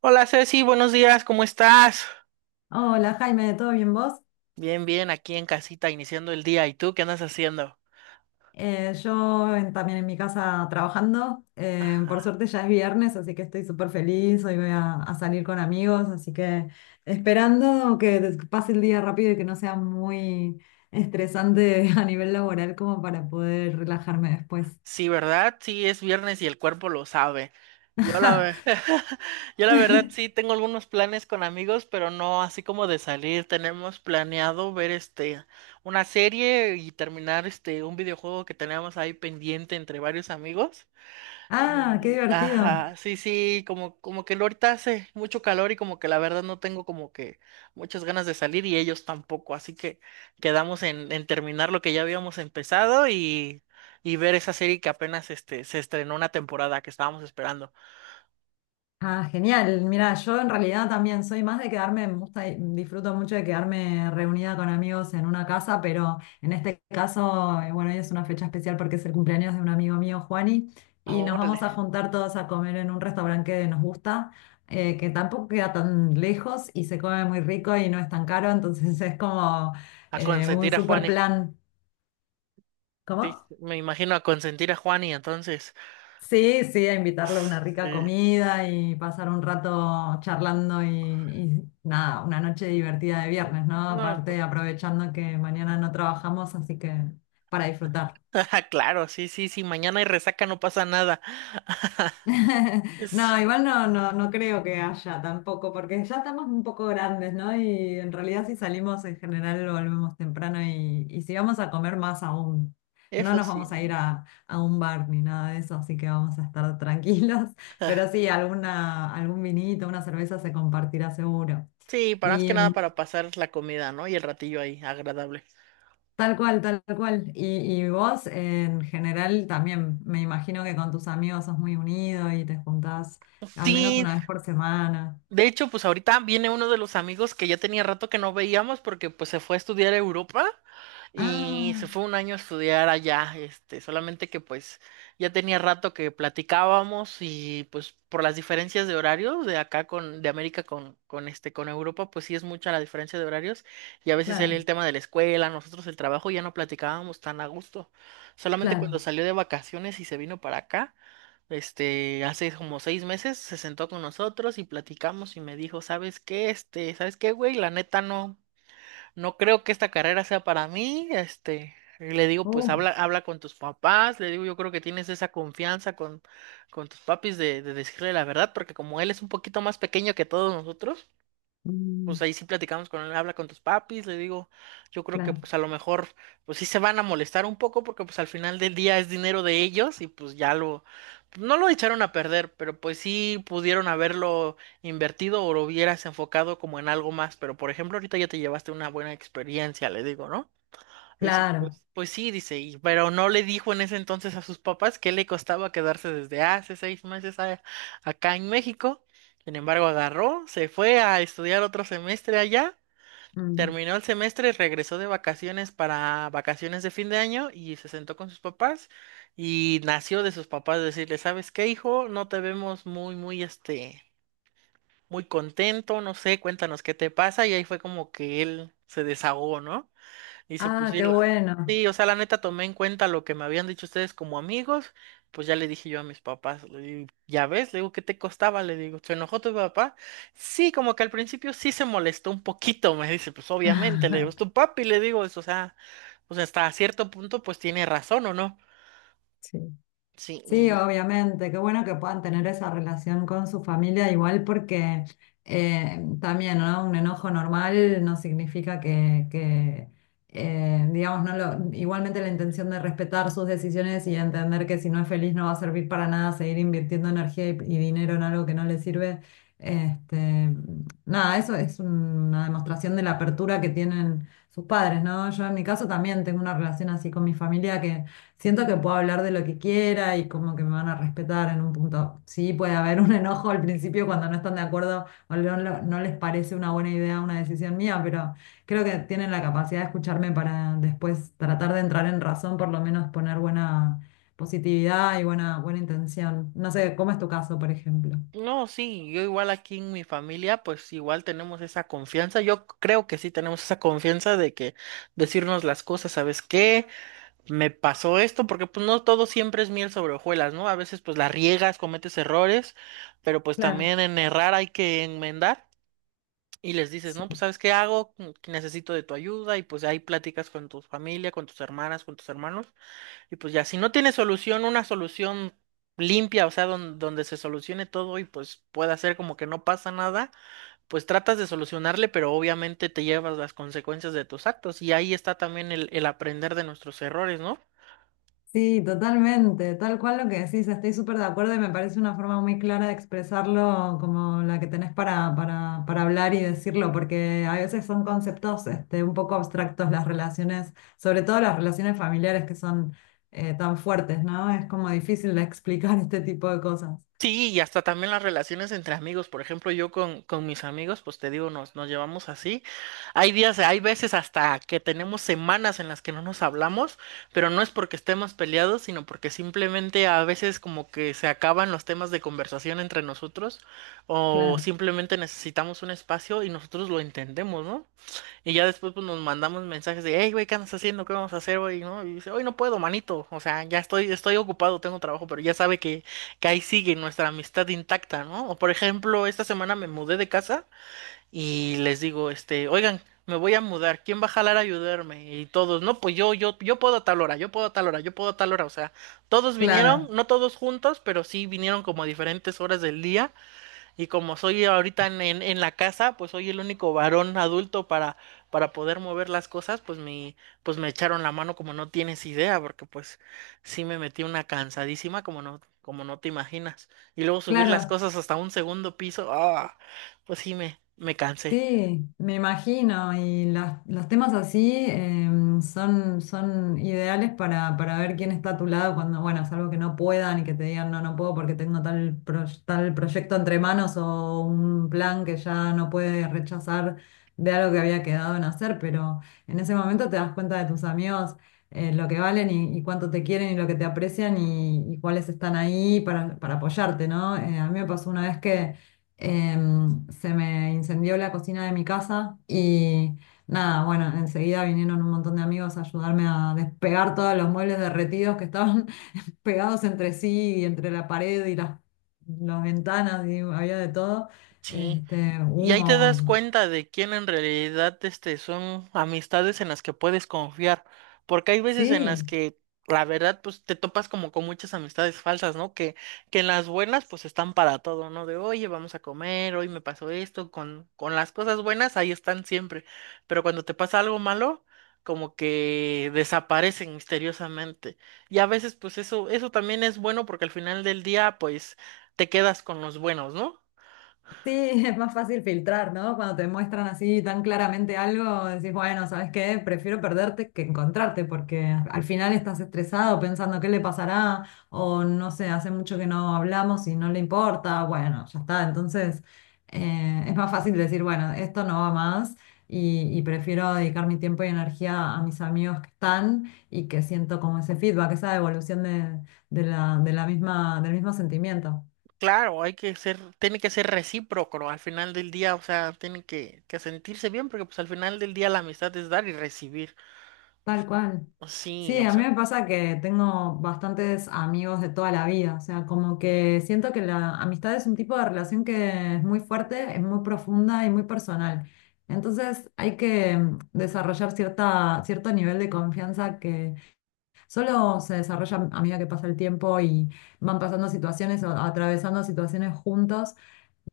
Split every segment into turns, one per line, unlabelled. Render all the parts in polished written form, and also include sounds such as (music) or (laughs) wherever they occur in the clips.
Hola Ceci, buenos días, ¿cómo estás?
Hola Jaime, ¿todo bien vos?
Bien, bien, aquí en casita iniciando el día. ¿Y tú qué andas haciendo?
Yo también en mi casa trabajando. Por
Ah,
suerte ya es viernes, así que estoy súper feliz. Hoy voy a salir con amigos, así que esperando que pase el día rápido y que no sea muy estresante (laughs) a nivel laboral como para poder relajarme después.
sí, ¿verdad? Sí, es viernes y el cuerpo lo sabe. Yo la, ve-
(laughs)
(laughs) yo la verdad sí tengo algunos planes con amigos, pero no así como de salir. Tenemos planeado ver una serie y terminar un videojuego que tenemos ahí pendiente entre varios amigos.
Ah, qué divertido.
Ajá, sí, sí, como que ahorita hace mucho calor y como que la verdad no tengo como que muchas ganas de salir y ellos tampoco, así que quedamos en terminar lo que ya habíamos empezado y ver esa serie que apenas se estrenó una temporada que estábamos esperando.
Ah, genial. Mira, yo en realidad también soy más de quedarme, me gusta, y disfruto mucho de quedarme reunida con amigos en una casa, pero en este caso, bueno, hoy es una fecha especial porque es el cumpleaños de un amigo mío, Juani, y nos vamos
Órale,
a juntar todos a comer en un restaurante que nos gusta, que tampoco queda tan lejos y se come muy rico y no es tan caro, entonces es como
a
un
consentir a
super
Juani,
plan.
sí,
¿Cómo?
me imagino a consentir a Juani, entonces,
Sí, sí, a invitarlo a
uf,
una rica
sí,
comida y pasar un rato charlando y nada, una noche divertida de viernes, ¿no?
no,
Aparte aprovechando que mañana no trabajamos, así que para disfrutar.
(laughs) claro, sí, sí, sí, mañana hay resaca, no pasa nada. (laughs)
(laughs)
Es-
No, igual no, no, no creo que haya tampoco, porque ya estamos un poco grandes, ¿no? Y en realidad si salimos en general volvemos temprano y si vamos a comer más aún, no
Eso
nos
sí.
vamos a ir
¿No?
a un bar ni nada de eso, así que vamos a estar tranquilos, (laughs) pero sí, algún vinito, una cerveza se compartirá seguro.
Sí, para más que
Y
nada
mm,
para pasar la comida, ¿no? Y el ratillo ahí, agradable.
tal cual, tal cual. Y vos en general también, me imagino que con tus amigos sos muy unido y te juntás al menos
Sí,
una vez por semana.
de hecho, pues ahorita viene uno de los amigos que ya tenía rato que no veíamos porque pues se fue a estudiar a Europa y se
Ah,
fue un año a estudiar allá, solamente que pues ya tenía rato que platicábamos y pues por las diferencias de horarios de acá de América con Europa, pues sí es mucha la diferencia de horarios y a veces él el
claro,
tema de la escuela, nosotros el trabajo, ya no platicábamos tan a gusto. Solamente cuando
claro.
salió de vacaciones y se vino para acá. Hace como 6 meses se sentó con nosotros y platicamos y me dijo, ¿sabes qué? ¿Sabes qué, güey? La neta no creo que esta carrera sea para mí. Y le digo, pues
Oh,
habla con tus papás. Le digo, yo creo que tienes esa confianza con tus papis de decirle la verdad, porque como él es un poquito más pequeño que todos nosotros,
mm,
pues ahí sí platicamos con él, habla con tus papis, le digo, yo creo que
claro,
pues a lo mejor pues sí se van a molestar un poco porque pues al final del día es dinero de ellos y pues no lo echaron a perder, pero pues sí pudieron haberlo invertido o lo hubieras enfocado como en algo más, pero por ejemplo ahorita ya te llevaste una buena experiencia, le digo, ¿no? Dice,
claro.
pues sí, dice, pero no le dijo en ese entonces a sus papás que le costaba quedarse desde hace 6 meses acá en México. Sin embargo, agarró, se fue a estudiar otro semestre allá,
Mm.
terminó el semestre, regresó de vacaciones para vacaciones de fin de año y se sentó con sus papás y nació de sus papás decirle, ¿sabes qué, hijo? No te vemos muy, muy, muy contento, no sé, cuéntanos qué te pasa y ahí fue como que él se desahogó, ¿no? Dice, pues
Ah,
sí,
qué
la...
bueno.
Sí, o sea, la neta tomé en cuenta lo que me habían dicho ustedes como amigos, pues ya le dije yo a mis papás, le digo, ya ves, le digo, ¿qué te costaba? Le digo, ¿se enojó tu papá? Sí, como que al principio sí se molestó un poquito, me dice, pues obviamente, le digo, es
(laughs)
tu papi, le digo, o sea, hasta cierto punto pues tiene razón, ¿o no?
Sí.
Sí,
Sí,
y
obviamente, qué bueno que puedan tener esa relación con su familia, igual porque también, ¿no? Un enojo normal no significa digamos, no lo- igualmente la intención de respetar sus decisiones y entender que si no es feliz no va a servir para nada seguir invirtiendo energía y dinero en algo que no le sirve. Este, nada, eso es una demostración de la apertura que tienen sus padres, ¿no? Yo en mi caso también tengo una relación así con mi familia. Siento que puedo hablar de lo que quiera y como que me van a respetar en un punto. Sí, puede haber un enojo al principio cuando no están de acuerdo o no, no les parece una buena idea una decisión mía, pero creo que tienen la capacidad de escucharme para después tratar de entrar en razón, por lo menos poner buena positividad y buena, buena intención. No sé, ¿cómo es tu caso, por ejemplo?
no, sí, yo igual aquí en mi familia, pues igual tenemos esa confianza. Yo creo que sí tenemos esa confianza de que decirnos las cosas, ¿sabes qué? Me pasó esto, porque pues no todo siempre es miel sobre hojuelas, ¿no? A veces pues la riegas, cometes errores, pero pues
Claro,
también en errar hay que enmendar y les dices,
sí.
no, pues sabes qué hago, que necesito de tu ayuda y pues ahí platicas con tu familia, con tus hermanas, con tus hermanos y pues ya, si no tienes solución, una solución limpia, o sea, donde se solucione todo y pues pueda ser como que no pasa nada, pues tratas de solucionarle, pero obviamente te llevas las consecuencias de tus actos y ahí está también el aprender de nuestros errores, ¿no?
Sí, totalmente, tal cual lo que decís, estoy súper de acuerdo y me parece una forma muy clara de expresarlo como la que tenés para hablar y decirlo, porque a veces son conceptos este, un poco abstractos las relaciones, sobre todo las relaciones familiares que son tan fuertes, ¿no? Es como difícil de (laughs) explicar este tipo de cosas.
Sí, y hasta también las relaciones entre amigos. Por ejemplo, yo con mis amigos, pues te digo, nos llevamos así. Hay días, hay veces hasta que tenemos semanas en las que no nos hablamos, pero no es porque estemos peleados, sino porque simplemente a veces como que se acaban los temas de conversación entre nosotros o
Claro,
simplemente necesitamos un espacio y nosotros lo entendemos, ¿no? Y ya después pues, nos mandamos mensajes de, hey, güey, ¿qué andas haciendo? ¿Qué vamos a hacer, güey? ¿No? Y dice, hoy no puedo, manito. O sea, ya estoy ocupado, tengo trabajo, pero ya sabe que, ahí sigue nuestra amistad intacta, ¿no? O por ejemplo, esta semana me mudé de casa y les digo, oigan, me voy a mudar, ¿quién va a jalar a ayudarme? Y todos, no, pues yo puedo a tal hora, yo puedo a tal hora, yo puedo a tal hora. O sea, todos vinieron,
claro,
no todos juntos, pero sí vinieron como a diferentes horas del día y como soy ahorita en la casa, pues soy el único varón adulto para poder mover las cosas, pues me echaron la mano como no tienes idea, porque pues sí me metí una cansadísima como no te imaginas. Y luego subir las
claro.
cosas hasta un segundo piso, ah, pues sí me cansé.
Sí, me imagino, los temas así em, son ideales para ver quién está a tu lado cuando, bueno, salvo que no puedan y que te digan, no, no puedo porque tengo tal proyecto entre manos o un plan que ya no puede rechazar de algo que había quedado en hacer, pero en ese momento te das cuenta de tus amigos, lo que valen y cuánto te quieren y lo que te aprecian y cuáles están ahí para apoyarte, ¿no? A mí me pasó una vez que... Em, se me incendió la cocina de mi casa y nada, bueno, enseguida vinieron un montón de amigos a ayudarme a despegar todos los muebles derretidos que estaban (laughs) pegados entre sí y entre la pared y las ventanas y había de todo,
Sí.
este,
Y ahí te
humo,
das cuenta de quién en realidad son amistades en las que puedes confiar, porque hay veces en las
sí.
que la verdad pues te topas como con muchas amistades falsas, ¿no? Que en las buenas pues están para todo, ¿no? De oye, vamos a comer, hoy me pasó esto, con las cosas buenas ahí están siempre, pero cuando te pasa algo malo, como que desaparecen misteriosamente. Y a veces pues eso también es bueno porque al final del día pues te quedas con los buenos, ¿no?
Sí, (laughs) es más fácil filtrar, ¿no? Cuando te muestran así tan claramente algo, decís, bueno, ¿sabes qué? Prefiero perderte que encontrarte, porque al final estás estresado pensando qué le pasará, o no sé, hace mucho que no hablamos y no le importa, bueno, ya está. Entonces, es más fácil decir, bueno, esto no va más y prefiero dedicar mi tiempo y energía a mis amigos que están y que siento como ese feedback, esa evolución de la misma, del mismo sentimiento.
Claro, tiene que ser recíproco, ¿no? Al final del día, o sea, tiene que sentirse bien, porque pues al final del día la amistad es dar y recibir.
Tal cual. Sí,
Sí, o
a mí
sea,
me pasa que tengo bastantes amigos de toda la vida, o sea, como que siento que la amistad es un tipo de relación que es muy fuerte, es muy profunda y muy personal. Entonces hay que mm, desarrollar cierta, cierto nivel de confianza que solo se desarrolla a medida que pasa el tiempo y van pasando situaciones o atravesando situaciones juntos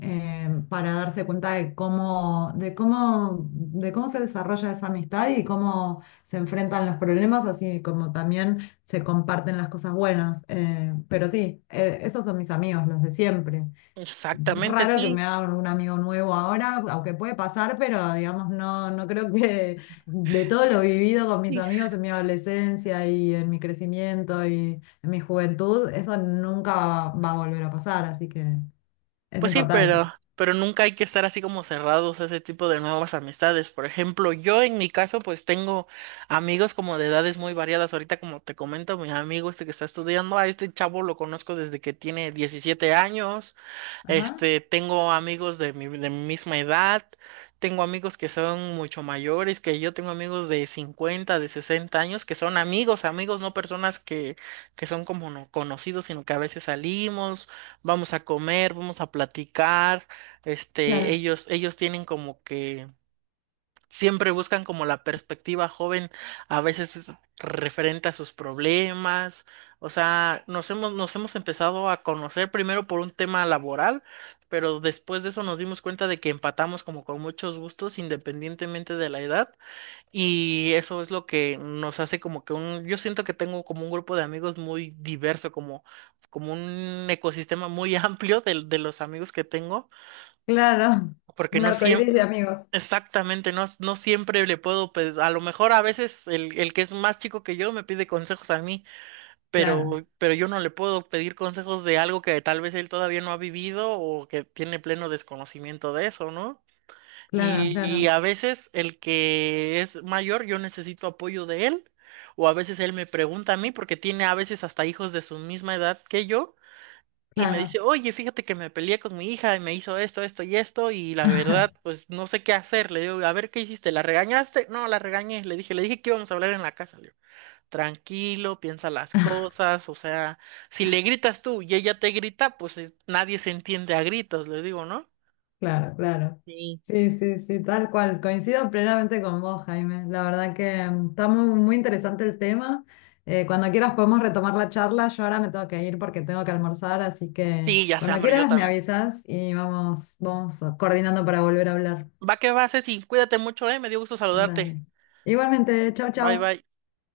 para darse cuenta de cómo se desarrolla esa amistad y cómo se enfrentan los problemas, así como también se comparten las cosas buenas. Pero sí, esos son mis amigos, los de siempre. Es
exactamente,
raro que me
sí.
haga un amigo nuevo ahora, aunque puede pasar, pero digamos, no, no creo que de todo lo vivido con mis
Sí,
amigos en mi adolescencia y en mi crecimiento y en mi juventud, eso nunca va a volver a pasar, así que es
pues sí,
importante.
pero nunca hay que estar así como cerrados a ese tipo de nuevas amistades. Por ejemplo, yo en mi caso, pues tengo amigos como de edades muy variadas. Ahorita, como te comento, mi amigo este que está estudiando, a este chavo lo conozco desde que tiene 17 años.
Ajá,
Tengo amigos de mi misma edad, tengo amigos que son mucho mayores, que yo tengo amigos de 50 de 60 años, que son amigos, amigos, no personas que son como no conocidos, sino que a veces salimos, vamos a comer, vamos a platicar,
claro,
ellos tienen como que siempre buscan como la perspectiva joven, a veces es referente a sus problemas, o sea, nos hemos empezado a conocer primero por un tema laboral, pero después de eso nos dimos cuenta de que empatamos como con muchos gustos independientemente de la edad y eso es lo que nos hace como que yo siento que tengo como un grupo de amigos muy diverso, como un ecosistema muy (laughs) amplio de los amigos que tengo
claro. (laughs)
porque
Un
no
arcoíris de
siempre,
amigos.
exactamente, no siempre le puedo, a lo mejor a veces el que es más chico que yo me pide consejos a mí,
Claro,
pero yo no le puedo pedir consejos de algo que tal vez él todavía no ha vivido o que tiene pleno desconocimiento de eso, ¿no?
claro,
Y
claro,
a veces el que es mayor, yo necesito apoyo de él, o a veces él me pregunta a mí, porque tiene a veces hasta hijos de su misma edad que yo y me dice,
claro,
oye, fíjate que me peleé con mi hija y me hizo esto, esto y esto, y la verdad, pues no sé qué hacer. Le digo, a ver, ¿qué hiciste? ¿La regañaste? No, la regañé. Le dije que íbamos a hablar en la casa. Le digo, tranquilo, piensa las cosas, o sea, si le gritas tú y ella te grita, pues nadie se entiende a gritos, le digo, ¿no?
claro, claro.
Sí.
Sí, sí, sí, tal cual. Coincido plenamente con vos, Jaime. La verdad que mm, está muy, muy interesante el tema. Cuando quieras podemos retomar la charla. Yo ahora me tengo que ir porque tengo que almorzar, así que
Sí, ya sé,
cuando
hombre, yo
quieras me
también.
avisas y vamos, vamos coordinando para volver a hablar.
Va que va, Ceci, cuídate mucho, me dio gusto saludarte.
Dale. Igualmente, chau,
Bye,
chau.
bye.